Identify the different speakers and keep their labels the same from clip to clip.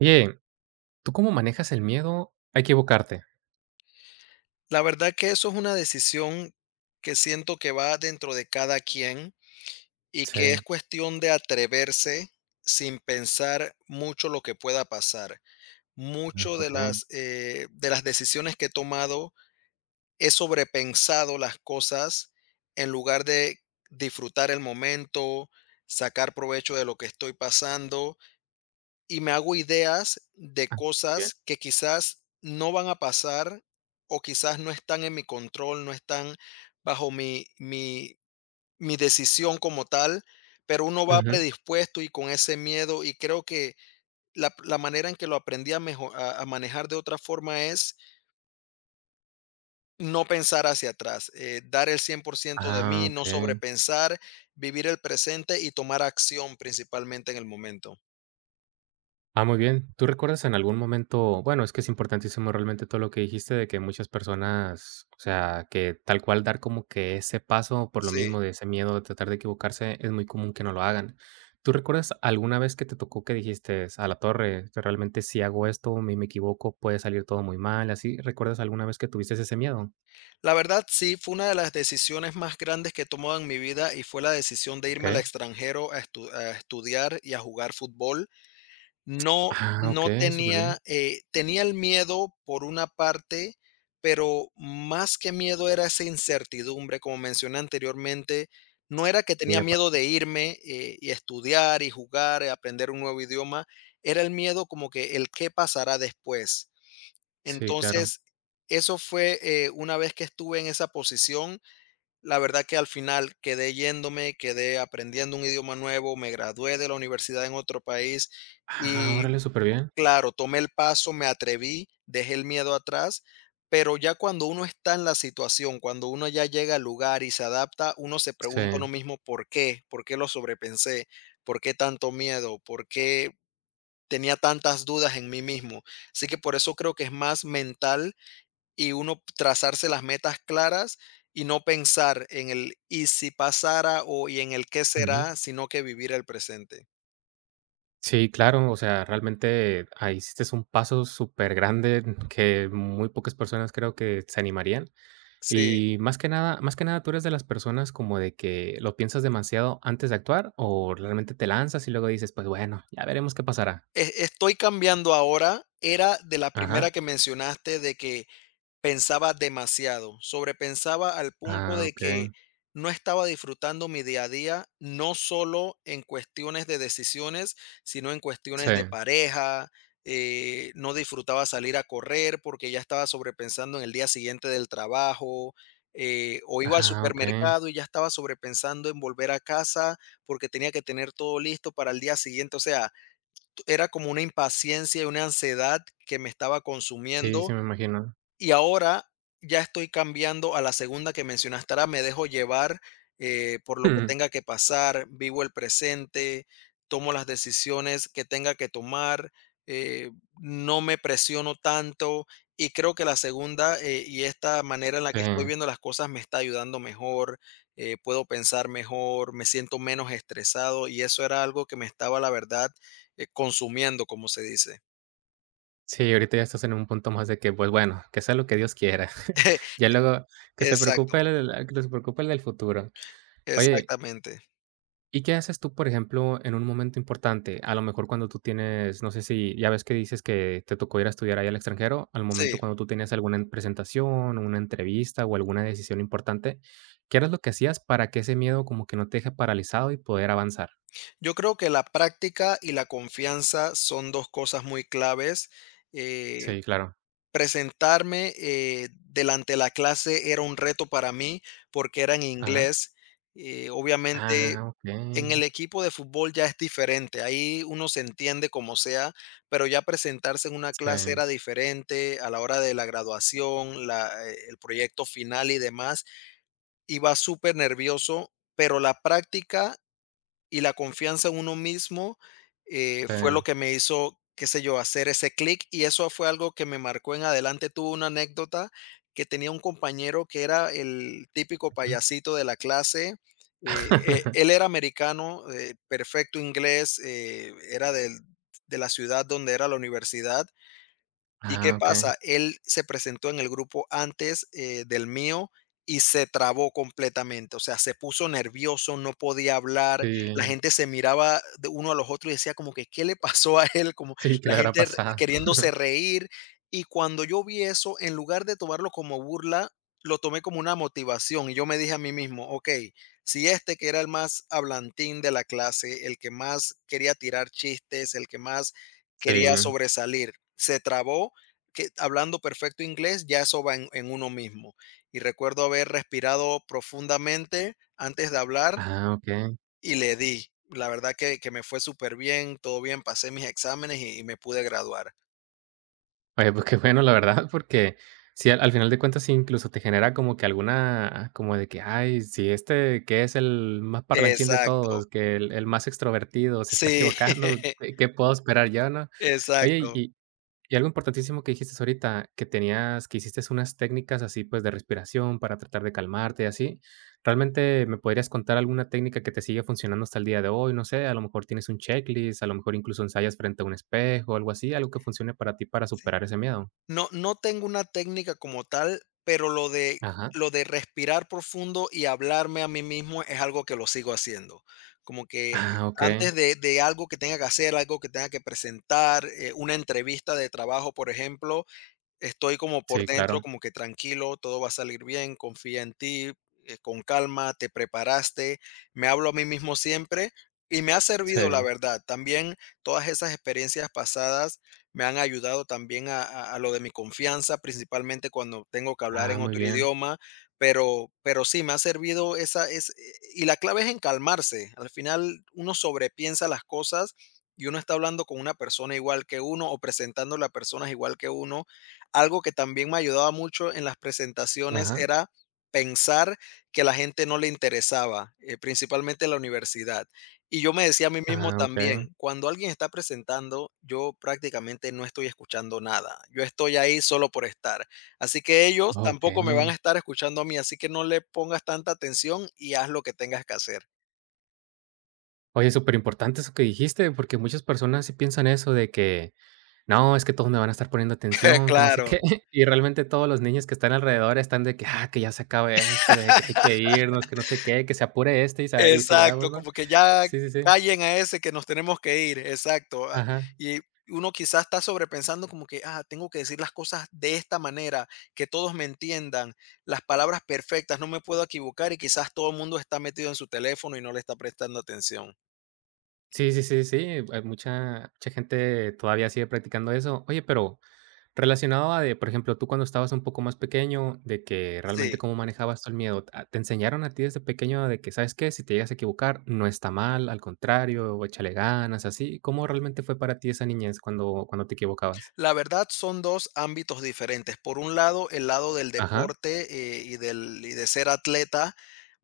Speaker 1: Oye, ¿tú cómo manejas el miedo a equivocarte?
Speaker 2: La verdad que eso es una decisión que siento que va dentro de cada quien y que es
Speaker 1: Sí,
Speaker 2: cuestión de atreverse sin pensar mucho lo que pueda pasar. Mucho de
Speaker 1: okey.
Speaker 2: de las decisiones que he tomado he sobrepensado las cosas en lugar de disfrutar el momento, sacar provecho de lo que estoy pasando y me hago ideas de
Speaker 1: Ah, bien.
Speaker 2: cosas que quizás no van a pasar o quizás no están en mi control, no están bajo mi decisión como tal, pero uno va, claro,
Speaker 1: Ujú.
Speaker 2: predispuesto y con ese miedo y creo que la manera en que lo aprendí a manejar de otra forma es no pensar hacia atrás, dar el 100% de
Speaker 1: Ah,
Speaker 2: mí, no
Speaker 1: okey.
Speaker 2: sobrepensar, vivir el presente y tomar acción principalmente en el momento.
Speaker 1: Ah, muy bien. ¿Tú recuerdas en algún momento? Bueno, es que es importantísimo realmente todo lo que dijiste de que muchas personas, o sea, que tal cual dar como que ese paso por lo
Speaker 2: Sí.
Speaker 1: mismo de ese miedo de tratar de equivocarse, es muy común que no lo hagan. ¿Tú recuerdas alguna vez que te tocó que dijiste: "A la torre, que realmente si hago esto, me equivoco, puede salir todo muy mal", así? ¿Recuerdas alguna vez que tuviste ese miedo?
Speaker 2: La verdad, sí, fue una de las decisiones más grandes que he tomado en mi vida y fue la decisión de irme al
Speaker 1: Okey.
Speaker 2: extranjero a estudiar y a jugar fútbol. No,
Speaker 1: Ah, ok,
Speaker 2: no
Speaker 1: súper bien.
Speaker 2: tenía, eh, tenía el miedo por una parte, pero más que miedo era esa incertidumbre, como mencioné anteriormente. No
Speaker 1: Sí,
Speaker 2: era que tenía
Speaker 1: llega pa,
Speaker 2: miedo de irme y estudiar y jugar y aprender un nuevo idioma, era el miedo como que el qué pasará después.
Speaker 1: sí, claro.
Speaker 2: Entonces, eso fue, una vez que estuve en esa posición, la verdad que al final quedé yéndome, quedé aprendiendo un idioma nuevo, me gradué de la universidad en otro país
Speaker 1: Ah,
Speaker 2: y
Speaker 1: órale, súper bien.
Speaker 2: claro, tomé el paso, me atreví, dejé el miedo atrás, pero ya cuando uno está en la situación, cuando uno ya llega al lugar y se adapta, uno se pregunta uno
Speaker 1: Sí,
Speaker 2: mismo por qué lo sobrepensé, por qué tanto miedo, por qué tenía tantas dudas en mí mismo. Así que por eso creo que es más mental y uno trazarse las metas claras y no pensar en el y si pasara o y en el qué
Speaker 1: ujú.
Speaker 2: será, sino que vivir el presente.
Speaker 1: Sí, claro, o sea, realmente ahí hiciste un paso súper grande que muy pocas personas creo que se animarían.
Speaker 2: Sí,
Speaker 1: Y más que nada, ¿tú eres de las personas como de que lo piensas demasiado antes de actuar o realmente te lanzas y luego dices: "Pues bueno, ya veremos qué pasará"?
Speaker 2: estoy cambiando ahora. Era de la
Speaker 1: Ajá.
Speaker 2: primera que mencionaste de que pensaba demasiado, sobrepensaba al punto
Speaker 1: Ah,
Speaker 2: de que
Speaker 1: okey.
Speaker 2: no estaba disfrutando mi día a día, no solo en cuestiones de decisiones, sino en cuestiones de
Speaker 1: Sí.
Speaker 2: pareja, no disfrutaba salir a correr porque ya estaba sobrepensando en el día siguiente del trabajo, o iba al
Speaker 1: Ah, okey.
Speaker 2: supermercado y ya estaba sobrepensando en volver a casa porque tenía que tener todo listo para el día siguiente, o sea, era como una impaciencia y una ansiedad que me estaba
Speaker 1: Sí, sí
Speaker 2: consumiendo
Speaker 1: me imagino.
Speaker 2: y ahora ya estoy cambiando a la segunda que mencionaste, ahora me dejo llevar, por lo que tenga que pasar, vivo el presente, tomo las decisiones que tenga que tomar, eh, no me presiono tanto y creo que la segunda, y esta manera en la
Speaker 1: Sí.
Speaker 2: que estoy viendo las cosas me está ayudando mejor, puedo pensar mejor, me siento menos estresado y eso era algo que me estaba, la verdad, consumiendo, como se dice.
Speaker 1: Sí, ahorita ya estás en un punto más de que, pues bueno, que sea lo que Dios quiera. Ya luego que se
Speaker 2: Exacto,
Speaker 1: preocupe el, que se preocupe el del futuro. Oye,
Speaker 2: exactamente.
Speaker 1: ¿y qué haces tú, por ejemplo, en un momento importante? A lo mejor cuando tú tienes, no sé si ya ves que dices que te tocó ir a estudiar ahí al extranjero, al
Speaker 2: Sí.
Speaker 1: momento cuando tú tenías alguna presentación, una entrevista o alguna decisión importante, ¿qué era lo que hacías para que ese miedo como que no te deje paralizado y poder avanzar?
Speaker 2: Yo creo que la práctica y la confianza son 2 cosas muy claves. Eh,
Speaker 1: Sí, claro.
Speaker 2: presentarme, delante de la clase era un reto para mí, porque era en
Speaker 1: Ajá.
Speaker 2: inglés. Obviamente,
Speaker 1: Ah,
Speaker 2: en el
Speaker 1: okey.
Speaker 2: equipo de fútbol ya es diferente, ahí uno se entiende como sea, pero ya presentarse en una clase
Speaker 1: Sí,
Speaker 2: era diferente, a la hora de la graduación, el proyecto final y demás, iba súper nervioso. Pero la práctica y la confianza en uno mismo,
Speaker 1: sí.
Speaker 2: fue lo que me hizo, qué sé yo, hacer ese clic, y eso fue algo que me marcó en adelante. Tuve una anécdota que tenía un compañero que era el típico
Speaker 1: Ujú.
Speaker 2: payasito de la clase, él era americano, perfecto inglés, era del de la ciudad donde era la universidad. ¿Y qué
Speaker 1: Ah, okey.
Speaker 2: pasa? Él se presentó en el grupo antes, del mío y se trabó completamente, o sea, se puso nervioso, no podía hablar, la
Speaker 1: Sí,
Speaker 2: gente se miraba de uno a los otros y decía como que, ¿qué le pasó a él? Como
Speaker 1: sí, ¿que
Speaker 2: la
Speaker 1: le habrá
Speaker 2: gente
Speaker 1: pasado?
Speaker 2: queriéndose reír. Y cuando yo vi eso, en lugar de tomarlo como burla, lo tomé como una motivación y yo me dije a mí mismo, ok, si este que era el más hablantín de la clase, el que más quería tirar chistes, el que más
Speaker 1: Sí.
Speaker 2: quería sobresalir, se trabó que hablando perfecto inglés, ya eso va en uno mismo. Y recuerdo haber respirado profundamente antes de hablar
Speaker 1: Ah, okey.
Speaker 2: y le di. La verdad que me fue súper bien, todo bien, pasé mis exámenes y me pude graduar.
Speaker 1: Oye, pues qué bueno, la verdad, porque sí, al final de cuentas, sí incluso te genera como que alguna como de que: "Ay, si este que es el más parlanchín de
Speaker 2: Exacto.
Speaker 1: todos, que el más extrovertido se está
Speaker 2: Sí,
Speaker 1: equivocando, ¿¿qué puedo esperar yo?", ¿no? Oye,
Speaker 2: exacto.
Speaker 1: y algo importantísimo que dijiste ahorita, que tenías que hiciste unas técnicas así, pues, de respiración para tratar de calmarte y así. ¿Realmente me podrías contar alguna técnica que te sigue funcionando hasta el día de hoy? No sé, a lo mejor tienes un checklist, a lo mejor incluso ensayas frente a un espejo, algo así, algo que funcione para ti para superar ese miedo.
Speaker 2: No, no tengo una técnica como tal, pero lo de
Speaker 1: Ajá.
Speaker 2: lo de respirar profundo y hablarme a mí mismo es algo que lo sigo haciendo. Como que
Speaker 1: Ah, okey.
Speaker 2: antes de algo que tenga que hacer, algo que tenga que presentar, una entrevista de trabajo, por ejemplo, estoy como por
Speaker 1: Sí,
Speaker 2: dentro,
Speaker 1: claro.
Speaker 2: como que tranquilo, todo va a salir bien, confía en ti, con calma, te preparaste, me hablo a mí mismo siempre y me ha servido, la
Speaker 1: Sí.
Speaker 2: verdad. También todas esas experiencias pasadas me han ayudado también a lo de mi confianza, principalmente cuando tengo que hablar
Speaker 1: Ah,
Speaker 2: en
Speaker 1: muy
Speaker 2: otro
Speaker 1: bien.
Speaker 2: idioma, pero sí, me ha servido esa, y la clave es en calmarse. Al final uno sobrepiensa las cosas y uno está hablando con una persona igual que uno o presentando a personas igual que uno. Algo que también me ayudaba mucho en las presentaciones
Speaker 1: Ajá.
Speaker 2: era pensar que la gente no le interesaba, principalmente en la universidad. Y yo me decía a mí mismo
Speaker 1: Ah, okey.
Speaker 2: también, cuando alguien está presentando, yo prácticamente no estoy escuchando nada. Yo estoy ahí solo por estar. Así que ellos
Speaker 1: Okey.
Speaker 2: tampoco me van a estar escuchando a mí, así que no le pongas tanta atención y haz lo que tengas que hacer.
Speaker 1: Oye, súper importante eso que dijiste, porque muchas personas sí piensan eso de que: "No, es que todos me van a estar poniendo atención, que no sé
Speaker 2: Claro.
Speaker 1: qué". Y realmente todos los niños que están alrededor están de que, ah, que ya se acabe esto, de que hay que irnos, que no sé qué, que se apure este y, sa y
Speaker 2: Exacto,
Speaker 1: sigamos, ¿no?
Speaker 2: como que ya
Speaker 1: Sí, sí, sí.
Speaker 2: callen a ese que nos tenemos que ir, exacto.
Speaker 1: Ajá.
Speaker 2: Y uno quizás está sobrepensando como que, tengo que decir las cosas de esta manera, que todos me entiendan, las palabras perfectas, no me puedo equivocar y quizás todo el mundo está metido en su teléfono y no le está prestando atención.
Speaker 1: Sí, sí, sí, sí. Hay mucha gente todavía sigue practicando eso. Oye, pero relacionado a de, por ejemplo, tú cuando estabas un poco más pequeño, de que realmente
Speaker 2: Sí,
Speaker 1: cómo manejabas tú el miedo, ¿a te enseñaron a ti desde pequeño de que, sabes qué? Si te llegas a equivocar, no está mal, al contrario, o échale ganas, así. ¿Cómo realmente fue para ti esa niñez cuando te equivocabas?
Speaker 2: la verdad son dos ámbitos diferentes. Por un lado, el lado del
Speaker 1: Ajá,
Speaker 2: deporte y de ser atleta.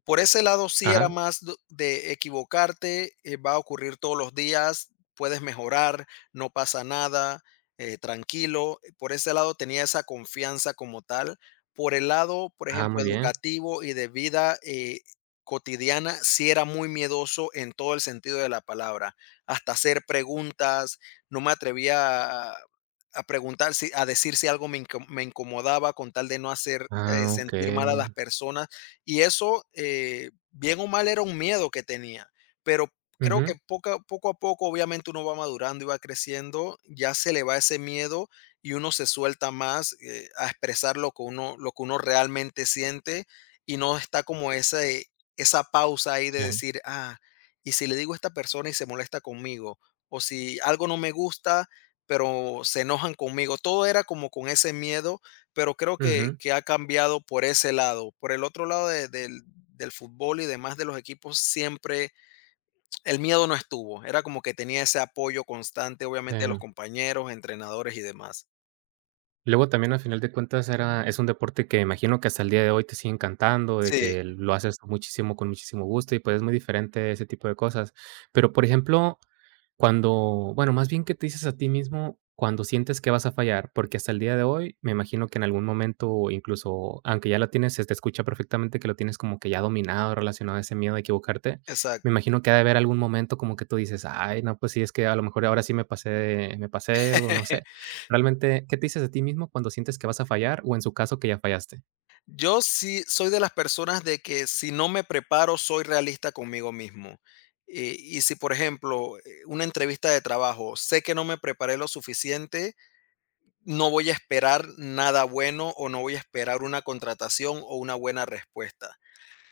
Speaker 2: Por ese lado, sí era
Speaker 1: ajá,
Speaker 2: más de equivocarte, va a ocurrir todos los días, puedes mejorar, no pasa nada, tranquilo. Por ese lado tenía esa confianza como tal. Por el lado, por
Speaker 1: ah,
Speaker 2: ejemplo,
Speaker 1: muy bien.
Speaker 2: educativo y de vida cotidiana, sí era muy miedoso en todo el sentido de la palabra. Hasta hacer preguntas, no me atrevía a preguntar, a decir si algo me incomodaba con tal de no hacer
Speaker 1: Ah,
Speaker 2: sentir mal a las
Speaker 1: okey.
Speaker 2: personas y eso, bien o mal, era un miedo que tenía, pero creo
Speaker 1: Ujú,
Speaker 2: que poco a poco, obviamente, uno va madurando y va creciendo, ya se le va ese miedo y uno se suelta más a expresar lo que uno realmente siente y no está como esa pausa ahí de
Speaker 1: sí,
Speaker 2: decir, y si le digo a esta persona y se molesta conmigo, o si algo no me gusta, pero se enojan conmigo. Todo era como con ese miedo, pero creo que
Speaker 1: ujú,
Speaker 2: que ha cambiado por ese lado. Por el otro lado de del del fútbol y demás de los equipos, siempre el miedo no estuvo. Era como que tenía ese apoyo constante, obviamente, de los
Speaker 1: sí.
Speaker 2: compañeros, entrenadores y demás.
Speaker 1: Luego también, al final de cuentas, era, es un deporte que imagino que hasta el día de hoy te sigue encantando, de
Speaker 2: Sí,
Speaker 1: que lo haces muchísimo con muchísimo gusto y, pues, es muy diferente ese tipo de cosas. Pero, por ejemplo, cuando, bueno, más bien, ¿qué te dices a ti mismo cuando sientes que vas a fallar? Porque hasta el día de hoy, me imagino que en algún momento, incluso aunque ya lo tienes, se te escucha perfectamente que lo tienes como que ya dominado, relacionado a ese miedo de equivocarte. Me
Speaker 2: exacto.
Speaker 1: imagino que ha de haber algún momento como que tú dices: "Ay, no, pues sí, es que a lo mejor ahora sí me pasé", o no sé. Realmente, ¿qué te dices a ti mismo cuando sientes que vas a fallar? O en su caso, que ya fallaste.
Speaker 2: Yo sí soy de las personas de que si no me preparo, soy realista conmigo mismo. Y si, por ejemplo, una entrevista de trabajo, sé que no me preparé lo suficiente, no voy a esperar nada bueno o no voy a esperar una contratación o una buena respuesta.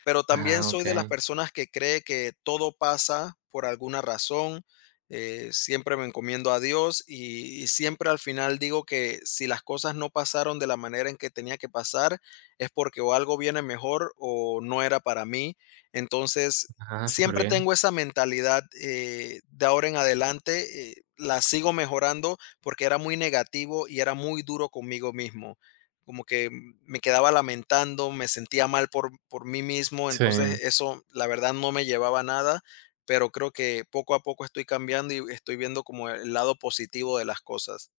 Speaker 2: Pero también
Speaker 1: Ah,
Speaker 2: soy de las
Speaker 1: okey.
Speaker 2: personas que cree que todo pasa por alguna razón. Siempre me encomiendo a Dios y siempre al final digo que si las cosas no pasaron de la manera en que tenía que pasar es porque o algo viene mejor o no era para mí. Entonces,
Speaker 1: Ah, súper
Speaker 2: siempre
Speaker 1: bien.
Speaker 2: tengo esa mentalidad de ahora en adelante. La sigo mejorando porque era muy negativo y era muy duro conmigo mismo, como que me quedaba lamentando, me sentía mal por mí mismo,
Speaker 1: Sí.
Speaker 2: entonces eso la verdad no me llevaba a nada, pero creo que poco a poco estoy cambiando y estoy viendo como el lado positivo de las cosas.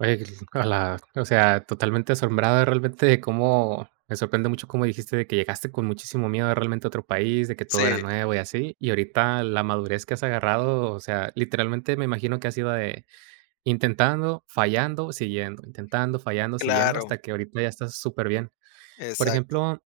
Speaker 1: Oye, a la, o sea, totalmente asombrado realmente de cómo, me sorprende mucho cómo dijiste de que llegaste con muchísimo miedo de realmente a otro país, de que todo era
Speaker 2: Sí,
Speaker 1: nuevo y así, y ahorita la madurez que has agarrado, o sea, literalmente me imagino que has ido de intentando, fallando, siguiendo,
Speaker 2: claro,
Speaker 1: hasta que ahorita ya estás súper bien. Por
Speaker 2: exacto.
Speaker 1: ejemplo,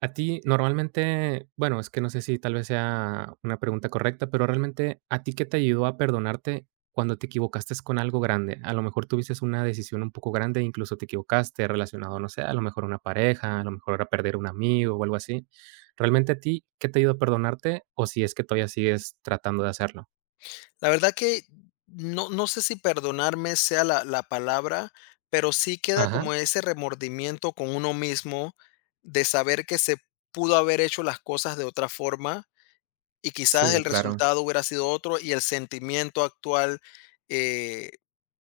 Speaker 1: a ti normalmente, bueno, es que no sé si tal vez sea una pregunta correcta, pero realmente, ¿a ti qué te ayudó a perdonarte cuando te equivocaste con algo grande? A lo mejor tuviste una decisión un poco grande, incluso te equivocaste relacionado, no sé, a lo mejor una pareja, a lo mejor era perder un amigo o algo así. ¿Realmente a ti qué te ayudó a perdonarte o si es que todavía sigues tratando de hacerlo?
Speaker 2: La verdad que no sé si perdonarme sea la palabra, pero sí queda
Speaker 1: Ajá,
Speaker 2: como ese remordimiento con uno mismo de saber que se pudo haber hecho las cosas de otra forma, y quizás el
Speaker 1: sí, claro.
Speaker 2: resultado hubiera sido otro y el sentimiento actual, eh,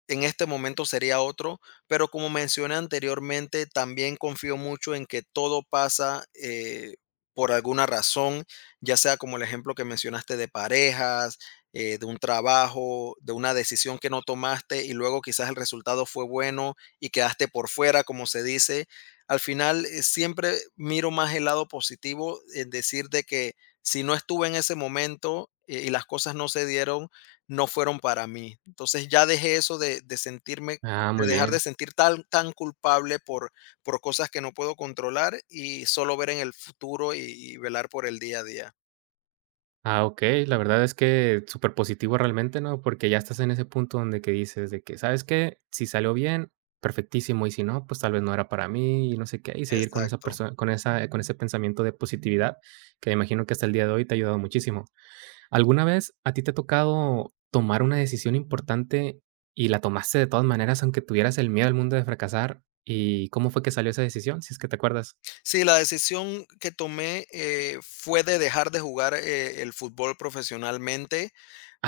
Speaker 2: en este momento sería otro, pero como mencioné anteriormente, también confío mucho en que todo pasa por alguna razón, ya sea como el ejemplo que mencionaste de parejas, de un trabajo, de una decisión que no tomaste y luego quizás el resultado fue bueno y quedaste por fuera, como se dice. Al final, siempre miro más el lado positivo, en decir de que si no estuve en ese momento y las cosas no se dieron, no fueron para mí. Entonces ya dejé eso de, sentirme,
Speaker 1: Ah,
Speaker 2: de
Speaker 1: muy
Speaker 2: dejar de
Speaker 1: bien.
Speaker 2: sentir tan, tan culpable por cosas que no puedo controlar y solo ver en el futuro y velar por el día a día.
Speaker 1: Ah, okey. La verdad es que superpositivo realmente, ¿no? Porque ya estás en ese punto donde que dices de que: "¿Sabes qué? Si salió bien, perfectísimo, y si no, pues, tal vez no era para mí", y no sé qué, y seguir con esa
Speaker 2: Exacto.
Speaker 1: persona, con esa con ese pensamiento de positividad, que me imagino que hasta el día de hoy te ha ayudado muchísimo. ¿Alguna vez a ti te ha tocado tomar una decisión importante y la tomaste de todas maneras, aunque tuvieras el miedo al mundo de fracasar? ¿Y cómo fue que salió esa decisión? Si es que te acuerdas.
Speaker 2: Sí, la decisión que tomé fue de dejar de jugar el fútbol profesionalmente.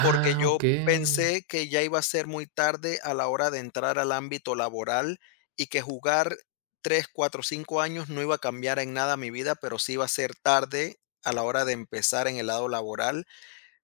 Speaker 2: Porque yo
Speaker 1: okey.
Speaker 2: pensé que ya iba a ser muy tarde a la hora de entrar al ámbito laboral y que jugar 3, 4, 5 años no iba a cambiar en nada mi vida, pero sí iba a ser tarde a la hora de empezar en el lado laboral.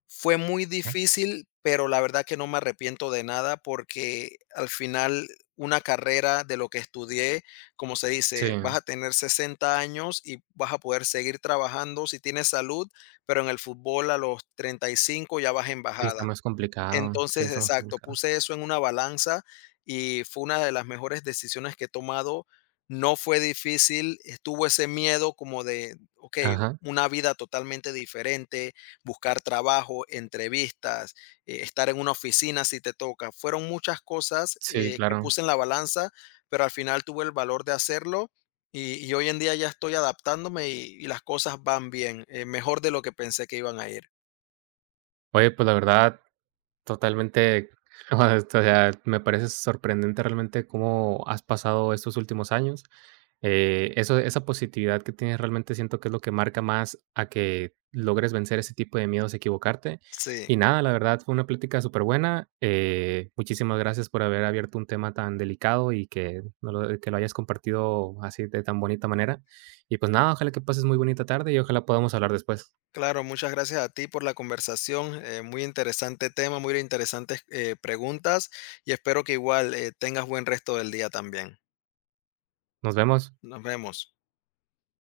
Speaker 2: Fue muy
Speaker 1: Ah,
Speaker 2: difícil, pero la verdad que no me arrepiento de nada porque al final una carrera de lo que estudié, como se
Speaker 1: sí.
Speaker 2: dice, vas a tener 60 años y vas a poder seguir trabajando si tienes salud, pero en el fútbol a los 35 ya vas en
Speaker 1: Sí, está
Speaker 2: bajada.
Speaker 1: más complicado. Sí,
Speaker 2: Entonces,
Speaker 1: está más
Speaker 2: exacto,
Speaker 1: complicado.
Speaker 2: puse eso en una balanza y fue una de las mejores decisiones que he tomado. No fue difícil, estuvo ese miedo como de, okey,
Speaker 1: Ajá,
Speaker 2: una vida totalmente diferente, buscar trabajo, entrevistas, estar en una oficina si te toca. Fueron muchas cosas,
Speaker 1: sí,
Speaker 2: eh, que
Speaker 1: claro.
Speaker 2: puse en la balanza, pero al final tuve el valor de hacerlo y hoy en día ya estoy adaptándome y las cosas van bien, mejor de lo que pensé que iban a ir.
Speaker 1: Oye, pues la verdad, totalmente, o sea, me parece sorprendente realmente cómo has pasado estos últimos años. Eso, esa positividad que tienes realmente siento que es lo que marca más a que logres vencer ese tipo de miedos a equivocarte.
Speaker 2: Sí.
Speaker 1: Y nada, la verdad fue una plática súper buena. Muchísimas gracias por haber abierto un tema tan delicado y que, no lo- que lo hayas compartido así de tan bonita manera. Y pues nada, ojalá que pases muy bonita tarde y ojalá podamos hablar después.
Speaker 2: Claro, muchas gracias a ti por la conversación. Muy interesante tema, muy interesantes preguntas y espero que igual tengas buen resto del día también.
Speaker 1: Nos vemos.
Speaker 2: Nos vemos.